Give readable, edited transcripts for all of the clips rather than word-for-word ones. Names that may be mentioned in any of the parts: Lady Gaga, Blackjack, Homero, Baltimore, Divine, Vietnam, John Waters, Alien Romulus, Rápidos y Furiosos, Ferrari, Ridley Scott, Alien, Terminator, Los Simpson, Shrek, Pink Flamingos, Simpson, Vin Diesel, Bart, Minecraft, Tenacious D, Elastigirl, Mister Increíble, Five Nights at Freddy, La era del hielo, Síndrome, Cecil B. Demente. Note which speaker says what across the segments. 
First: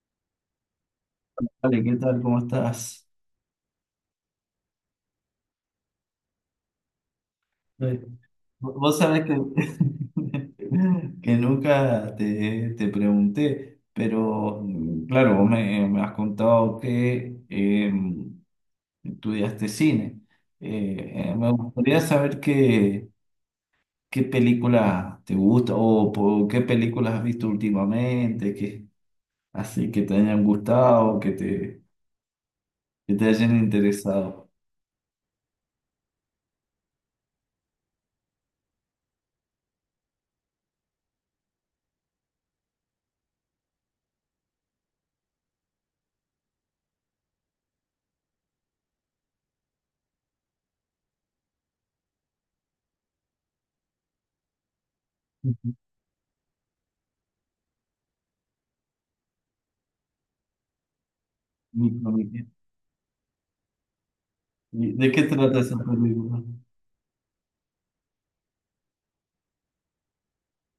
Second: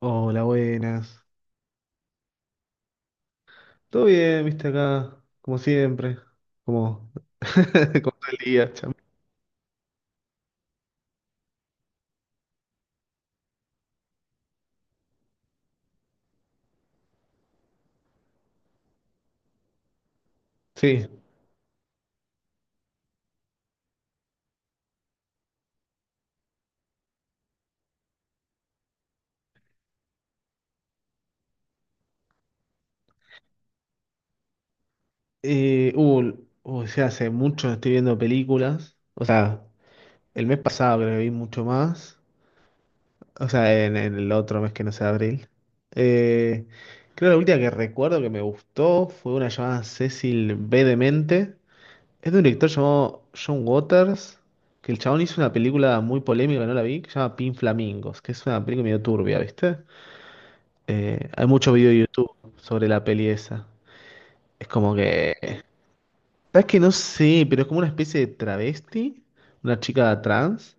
Speaker 1: Hola, buenas.
Speaker 2: Vale, ¿qué tal? ¿Cómo estás?
Speaker 1: ¿Todo bien, viste acá? Como siempre. Como,
Speaker 2: Eh,
Speaker 1: como todo el día, chamo.
Speaker 2: Vos sabés que, que nunca te pregunté, pero claro, vos me has contado que estudiaste cine.
Speaker 1: Sí.
Speaker 2: Me gustaría saber qué película te gusta, qué películas has visto últimamente, así que te hayan gustado, que te hayan interesado.
Speaker 1: Eh, uh, o sea, hace mucho no estoy viendo películas. O sea, el mes pasado creo que vi mucho más. O sea, en el otro mes que no sea abril. Eh, Creo que la última que recuerdo que me gustó fue una llamada Cecil B. Demente. Es de un director llamado John Waters, que el chabón hizo una
Speaker 2: Ujú.
Speaker 1: película muy polémica, no la vi, que se llama Pin Flamingos, que es una película medio turbia, ¿viste? Hay muchos
Speaker 2: ¿Y-
Speaker 1: videos de YouTube
Speaker 2: y-
Speaker 1: sobre la peli esa. Es como
Speaker 2: ¿De qué trata
Speaker 1: que...
Speaker 2: esa película?
Speaker 1: ¿Sabes que? No sé, pero es como una especie de travesti, una chica trans,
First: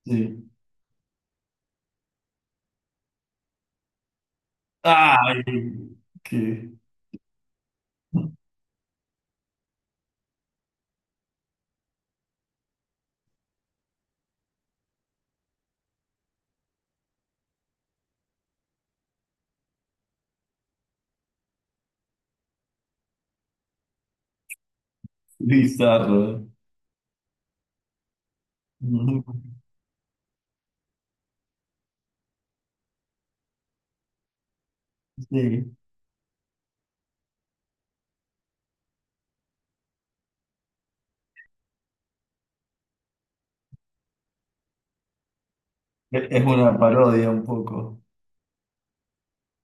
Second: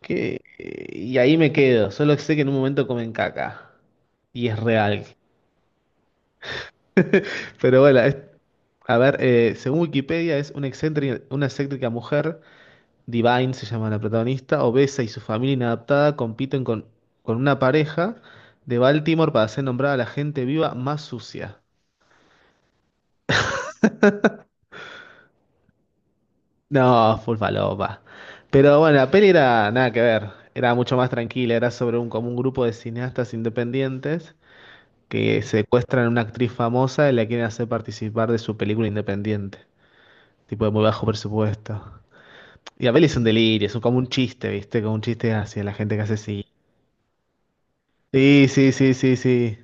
Speaker 1: que...
Speaker 2: Sí.
Speaker 1: Y ahí me quedo, solo sé que en un momento comen caca. Y es real.
Speaker 2: Ay, qué
Speaker 1: Pero bueno, es- a ver, según Wikipedia es una excéntrica mujer. Divine se llama la protagonista, obesa, y su familia inadaptada compiten con una pareja de Baltimore para ser nombrada la gente viva más sucia.
Speaker 2: bizarro.
Speaker 1: No, full falopa. Pero bueno, la peli era nada que ver, era mucho más tranquila, era sobre un, como un grupo de cineastas independientes que
Speaker 2: Sí,
Speaker 1: secuestran a una actriz famosa y la quieren hacer participar de su película independiente, tipo de muy bajo presupuesto. Y la peli es un delirio, es un- como un chiste, ¿viste? Como un chiste hacia la gente que hace
Speaker 2: es
Speaker 1: así.
Speaker 2: una parodia un poco.
Speaker 1: Sí, sí, sí, sí, sí.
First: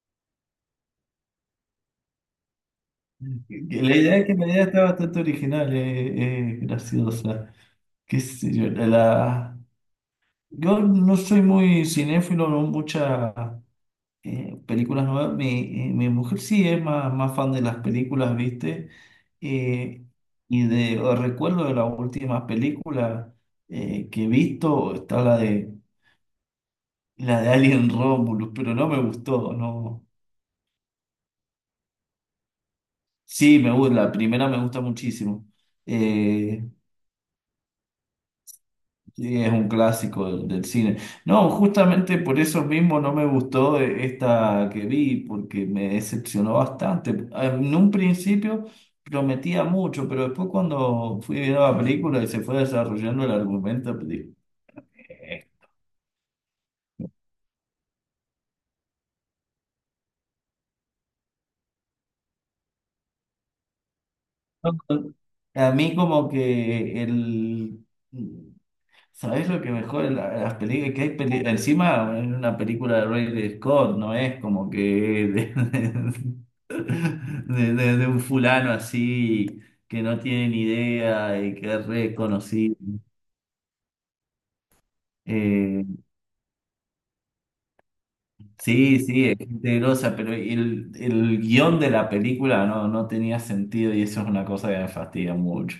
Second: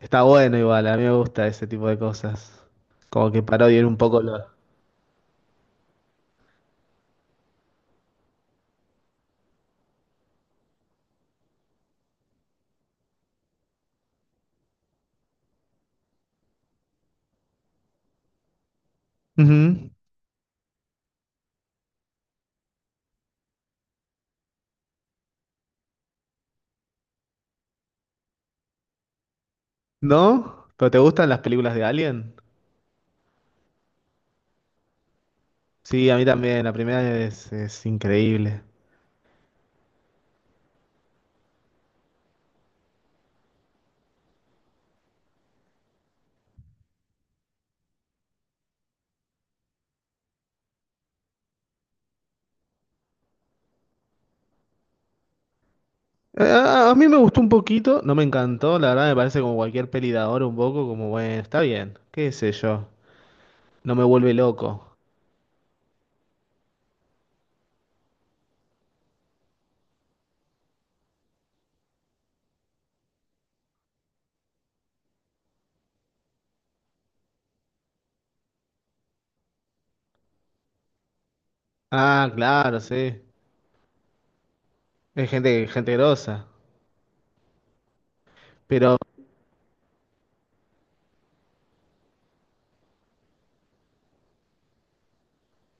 Speaker 1: Está bueno igual, a mí me gusta ese tipo de cosas. Como que parodian un
Speaker 2: La idea
Speaker 1: poco
Speaker 2: es que
Speaker 1: los...
Speaker 2: la idea está bastante original, graciosa. Qué sé yo, yo no soy muy cinéfilo, no muchas películas nuevas. Mi mujer sí es más fan de las películas, ¿viste?
Speaker 1: Ujú.
Speaker 2: Eh, y de o recuerdo de la última película que he visto, está La de Alien Romulus, pero no me gustó, no.
Speaker 1: ¿No? ¿Pero te gustan las películas de Alien?
Speaker 2: Sí, me gusta, la primera me gusta muchísimo.
Speaker 1: Sí, a mí también,
Speaker 2: Eh,
Speaker 1: la primera es increíble.
Speaker 2: sí, es un clásico del cine. No, justamente por eso mismo no me gustó esta que vi, porque me decepcionó bastante. Ah, en un principio prometía mucho, pero después cuando fui viendo la película y se fue desarrollando el argumento, pues dije, "Eh".
Speaker 1: A mí me gustó un poquito, no me encantó, la verdad me parece como cualquier peli de ahora un poco, como bueno, está bien, qué sé yo, no me vuelve loco.
Speaker 2: ¿A mí como que el sabes lo que mejor en las películas? Que hay encima en una película de Ridley Scott, no es como que de un fulano así que no tiene ni idea y que es
Speaker 1: Ah,
Speaker 2: reconocido.
Speaker 1: claro, sí, es gente, gente
Speaker 2: Eh,
Speaker 1: grosa, pero
Speaker 2: sí, sí, es gente grosa, pero el guión de la película no tenía sentido y eso es una cosa que me fastidia mucho.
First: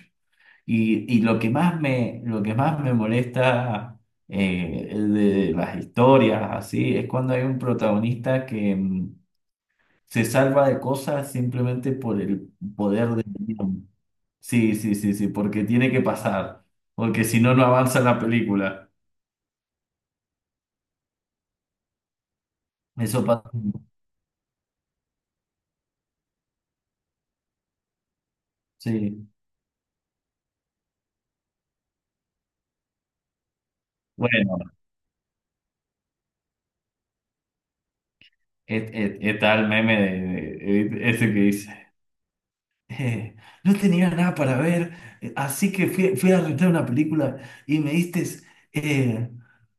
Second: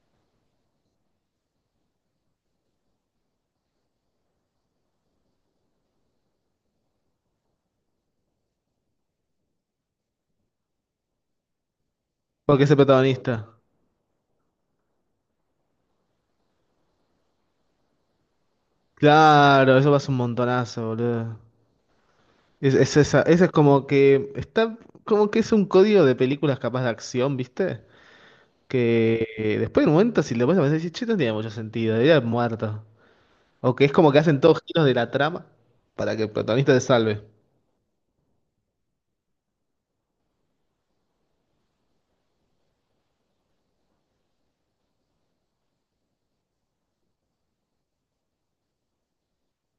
Speaker 2: Y lo que más me molesta de las historias así es cuando hay un protagonista que se salva de cosas simplemente por el
Speaker 1: ¿por qué es el
Speaker 2: poder del
Speaker 1: protagonista?
Speaker 2: guión. Sí, sí, sí, sí, porque tiene que pasar, porque si no, no avanza la película.
Speaker 1: Claro, eso pasa un montonazo, boludo. Es esa,
Speaker 2: Eso
Speaker 1: esa
Speaker 2: pasa.
Speaker 1: es como que está como que es un código de películas capaz de acción, ¿viste? Que
Speaker 2: Sí.
Speaker 1: después de un momento si le pones a pensar, decís, che, no tenía mucho sentido, era muerto. O que es como que hacen
Speaker 2: Bueno,
Speaker 1: todos giros de la trama para que el protagonista se salve.
Speaker 2: está el meme ese que dice. Eh, no tenía nada para ver, así que fui a rentar una película y me diste eh,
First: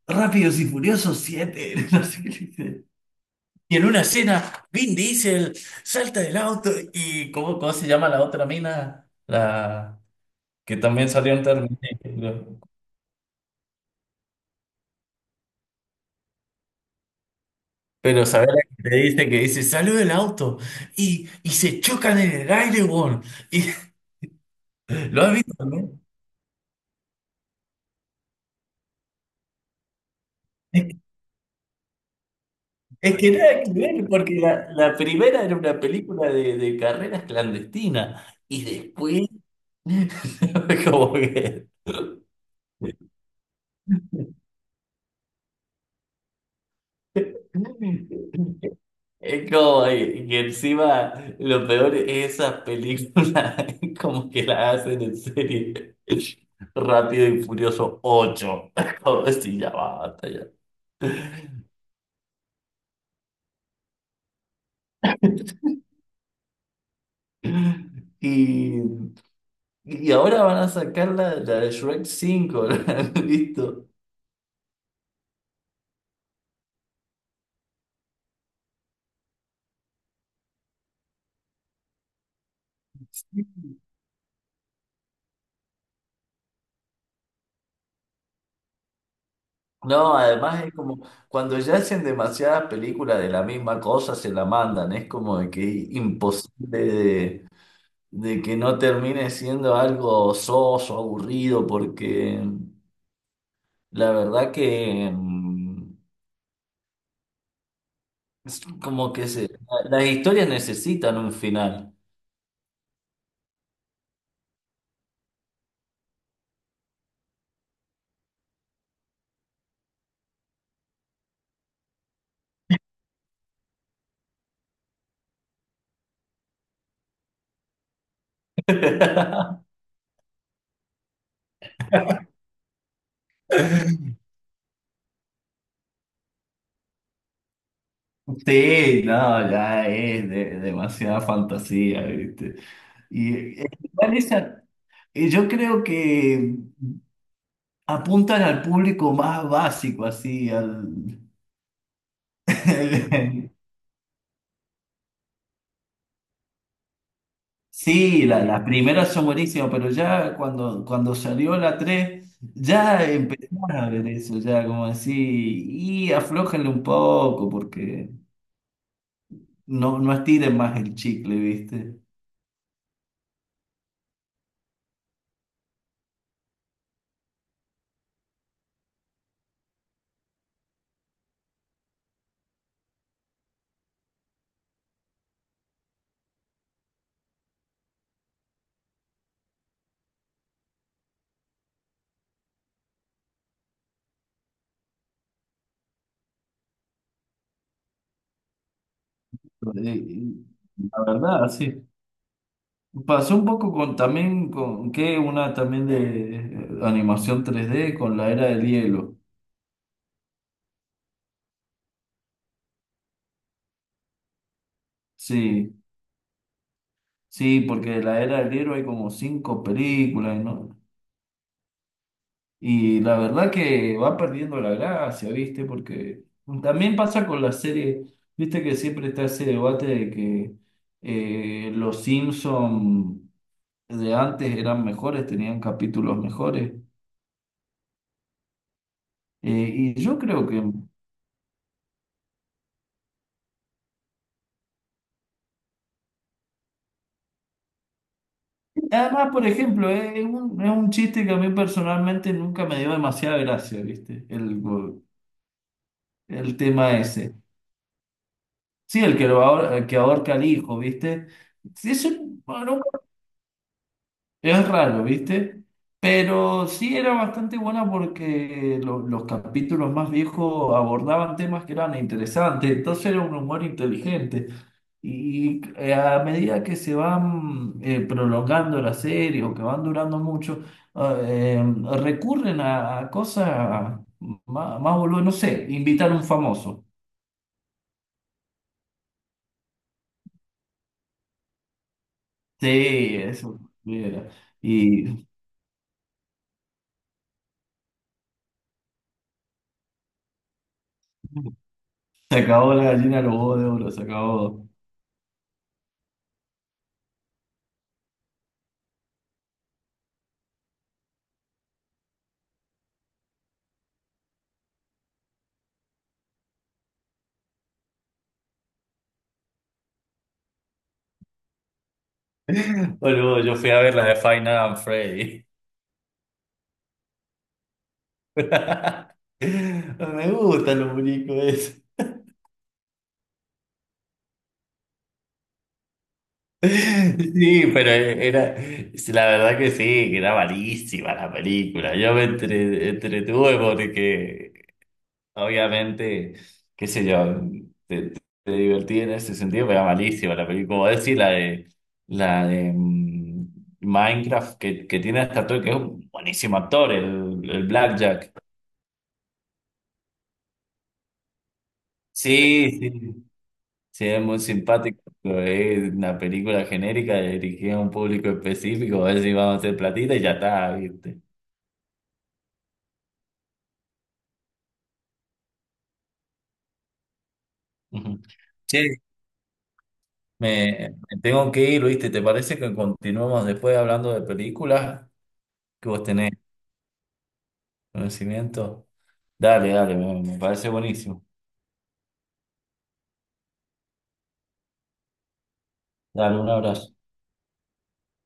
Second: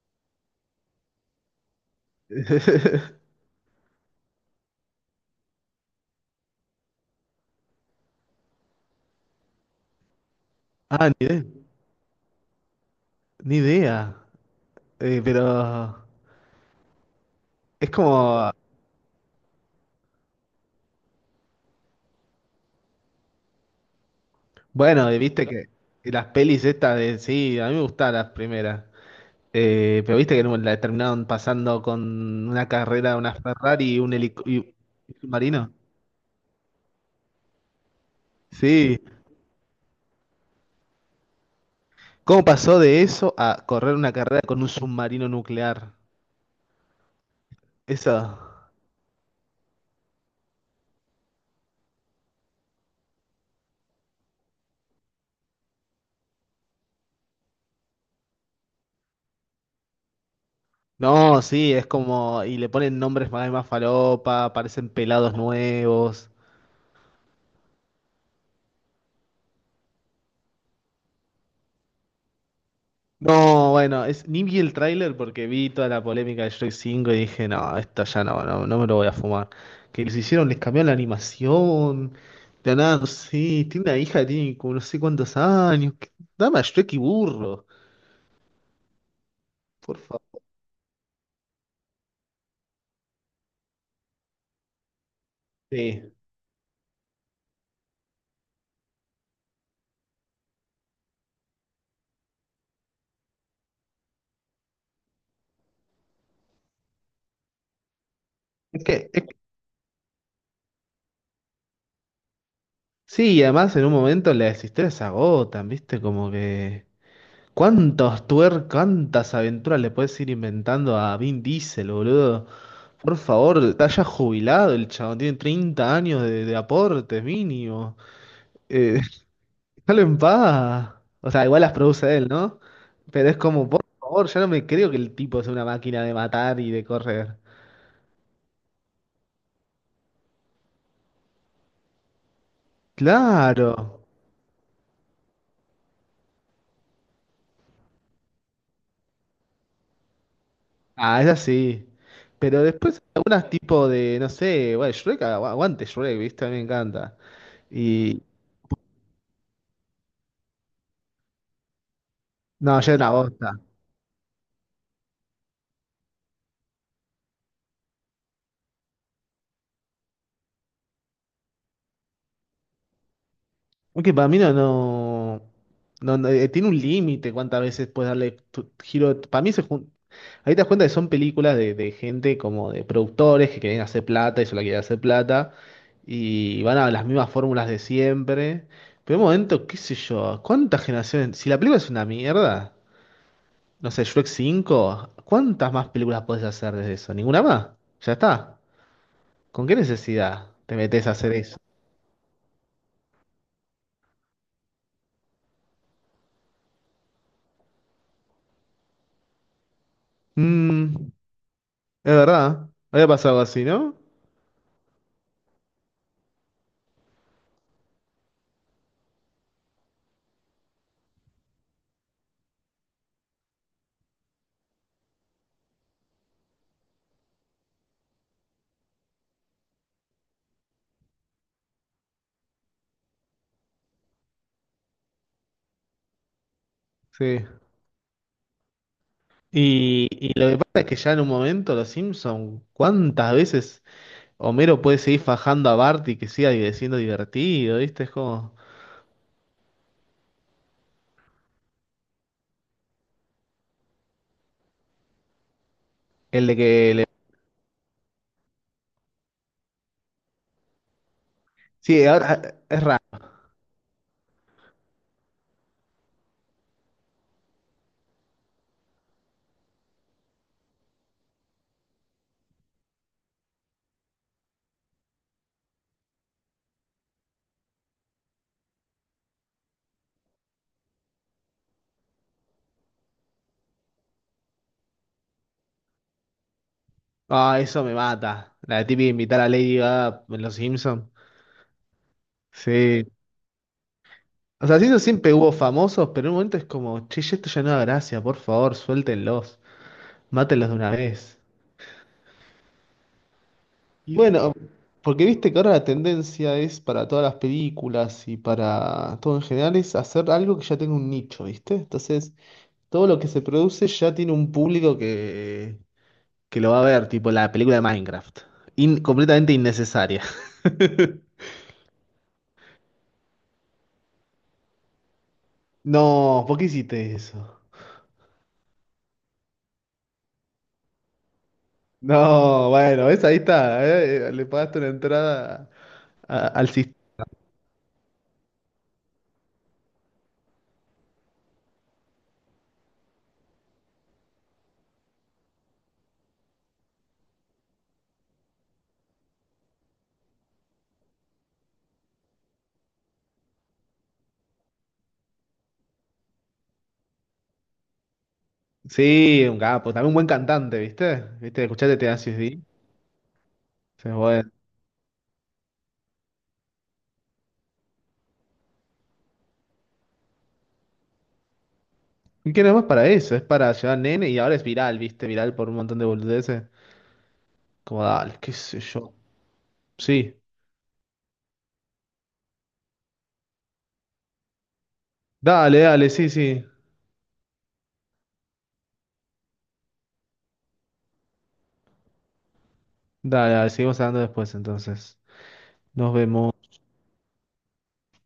Speaker 2: Rápidos y Furiosos 7 no sé qué dice. Y en una escena, Vin Diesel salta del auto y ¿cómo se llama la otra mina? La que
Speaker 1: Ah,
Speaker 2: también
Speaker 1: ni
Speaker 2: salió en
Speaker 1: idea.
Speaker 2: Terminator.
Speaker 1: Ni idea. Pero es
Speaker 2: Pero sabes
Speaker 1: como,
Speaker 2: la que te dice que dice, salió del auto y se chocan en el aire, weón. Y,
Speaker 1: bueno,
Speaker 2: ¿lo has
Speaker 1: viste
Speaker 2: visto,
Speaker 1: que
Speaker 2: no?
Speaker 1: las pelis estas de, sí, a mí me gustaban las primeras. Pero viste que no- la terminaron pasando con una
Speaker 2: Es
Speaker 1: carrera,
Speaker 2: que
Speaker 1: una
Speaker 2: nada que
Speaker 1: Ferrari y
Speaker 2: ver,
Speaker 1: un
Speaker 2: porque
Speaker 1: helicóptero.
Speaker 2: la primera era
Speaker 1: Marino.
Speaker 2: una película de carreras clandestinas y
Speaker 1: Sí,
Speaker 2: después, como que.
Speaker 1: ¿cómo pasó de eso a correr una carrera con un submarino nuclear? Eso.
Speaker 2: Es como que encima lo peor es esas películas, es como que las hacen en serie Rápido y Furioso 8 como si ya basta ya.
Speaker 1: No, sí, es como. Y le ponen nombres más, más falopa, aparecen pelados nuevos.
Speaker 2: Y, y ahora van a sacar la de Shrek 5
Speaker 1: No,
Speaker 2: listo.
Speaker 1: bueno, es, ni vi el tráiler porque vi toda la polémica de Shrek 5 y dije, no, esto ya no, no, no me lo voy a fumar. Que les hicieron, les cambiaron la animación. De nada, sí, tiene una hija, que tiene como no sé cuántos años. Que- dame a Shrek y burro, por
Speaker 2: No,
Speaker 1: favor.
Speaker 2: además es como cuando ya hacen demasiadas películas de la misma cosa, se la mandan. Es como de que es
Speaker 1: Sí.
Speaker 2: imposible de que no termine siendo algo soso, aburrido, porque la verdad que es
Speaker 1: Es que,
Speaker 2: como
Speaker 1: es
Speaker 2: que las historias necesitan un final.
Speaker 1: sí, y además en un momento las historias se agotan, ¿viste? Como que. ¿Cuántos tuer, cuántas aventuras le puedes ir inventando a Vin Diesel, boludo? Por favor, está ya jubilado el chabón, tiene 30 años de aportes mínimo. Eh, déjalo en paz. O sea, igual las produce él, ¿no? Pero es como, por favor, ya no me creo que el tipo sea una máquina de matar y de correr.
Speaker 2: Sí, no, ya es demasiada fantasía, ¿viste? Y,
Speaker 1: Claro.
Speaker 2: igual y yo creo que apuntan al público más básico, así, al.
Speaker 1: Ah, es así. Pero después algunas tipo de, no sé, bueno, Shrek, agu- aguante Shrek, ¿viste? A mí me encanta. Y
Speaker 2: Sí, las primeras son buenísimas, pero ya cuando salió la 3
Speaker 1: no, ya es
Speaker 2: ya
Speaker 1: una bosta.
Speaker 2: empezamos a ver eso, ya como así, y aflójenle un poco, porque no estiren más el chicle, ¿viste?
Speaker 1: Aunque para mí no, tiene un límite cuántas veces puedes darle tu- giro. Para mí se jun- ahí te das cuenta que son películas de gente como de productores que quieren hacer plata y solo quieren hacer plata y van a las mismas fórmulas de siempre. Pero en un momento, qué sé yo, ¿cuántas generaciones? Si la película es una mierda. No sé, Shrek 5. ¿Cuántas más películas podés hacer desde eso? ¿Ninguna más? Ya está. ¿Con qué
Speaker 2: Eh,
Speaker 1: necesidad te
Speaker 2: La
Speaker 1: metes a hacer
Speaker 2: verdad,
Speaker 1: eso?
Speaker 2: sí. Pasó un poco con también, con que una también de animación 3D con la era del hielo,
Speaker 1: Mm, es verdad. Había pasado algo así, ¿no?
Speaker 2: sí. Sí, porque la era del libro hay como cinco películas, ¿no? Y la verdad que va perdiendo la gracia, ¿viste? Porque también pasa con las series, ¿viste? Que siempre está ese debate de que los Simpson de antes eran mejores, tenían capítulos mejores.
Speaker 1: Sí.
Speaker 2: Y
Speaker 1: Y,
Speaker 2: yo
Speaker 1: y
Speaker 2: creo
Speaker 1: lo que
Speaker 2: que,
Speaker 1: pasa es que ya en un momento los Simpson, ¿cuántas veces Homero puede seguir fajando a Bart y que siga di- siendo divertido? ¿Viste? Es como
Speaker 2: además, por ejemplo, es un chiste que a mí personalmente nunca me dio demasiada gracia, ¿viste? El,
Speaker 1: el de
Speaker 2: el
Speaker 1: que
Speaker 2: tema
Speaker 1: le...
Speaker 2: ese. Sí, el que ahorca al hijo, ¿viste? Sí,
Speaker 1: Sí, ahora
Speaker 2: Bueno,
Speaker 1: es raro.
Speaker 2: es raro, ¿viste? Pero sí era bastante buena porque los capítulos más viejos abordaban temas que eran interesantes, entonces era un humor inteligente. Y, a medida que se van prolongando la serie o que van durando mucho, recurren a cosas más boludas, no sé, invitar a un famoso.
Speaker 1: Ah, eso me mata. La típica invitar a Lady Gaga en los Simpson. Sí.
Speaker 2: Sí, eso era.
Speaker 1: O sea, siento
Speaker 2: Y.
Speaker 1: siempre hubo famosos, pero en un momento es como, che, ya esto ya no da gracia, por favor, suéltenlos, mátenlos de una vez.
Speaker 2: Se acabó la gallina de los huevos de oro, se
Speaker 1: Y bueno,
Speaker 2: acabó.
Speaker 1: porque viste que ahora la tendencia es para todas las películas y para todo en general es hacer algo que ya tenga un nicho, ¿viste? Entonces, todo lo que se produce ya tiene un público que lo va a ver, tipo la película de Minecraft. In- completamente innecesaria.
Speaker 2: Boludo, yo fui a ver la de Five Nights at Freddy.
Speaker 1: No, ¿por qué hiciste eso?
Speaker 2: Me gustan los muñecos esos.
Speaker 1: No, bueno, ves, ahí está, le pagaste una entrada a- al.
Speaker 2: Sí, pero era, la verdad que sí, que era malísima la película. Yo me entretuve porque, obviamente, qué sé yo. Te divertí en ese sentido, pero era malísima la película. Como decir, la de Minecraft, que tiene hasta todo, que es un buenísimo actor, el Blackjack.
Speaker 1: Sí, un capo, también un buen cantante, ¿viste? ¿Viste? Escuchaste Tenacious D.
Speaker 2: Sí, sí, sí,
Speaker 1: Sí,
Speaker 2: es muy
Speaker 1: bueno.
Speaker 2: simpático. Pero es una película genérica dirigida a un público específico, a ver si vamos a hacer platita y ya está, ¿viste?
Speaker 1: ¿Y qué no es más para eso? Es para llevar nene y ahora es viral, ¿viste? Viral por un montón de boludeces. Como
Speaker 2: Ujú.
Speaker 1: dale, qué
Speaker 2: Che,
Speaker 1: sé yo. Sí.
Speaker 2: me tengo que ir, ¿viste? ¿Te parece que continuemos después hablando de películas
Speaker 1: Dale,
Speaker 2: que vos
Speaker 1: dale, sí,
Speaker 2: tenés
Speaker 1: sí.
Speaker 2: conocimiento? Dale, dale, me parece buenísimo.
Speaker 1: Dale, dale, seguimos hablando después entonces. Nos
Speaker 2: Dale, un
Speaker 1: vemos.
Speaker 2: abrazo.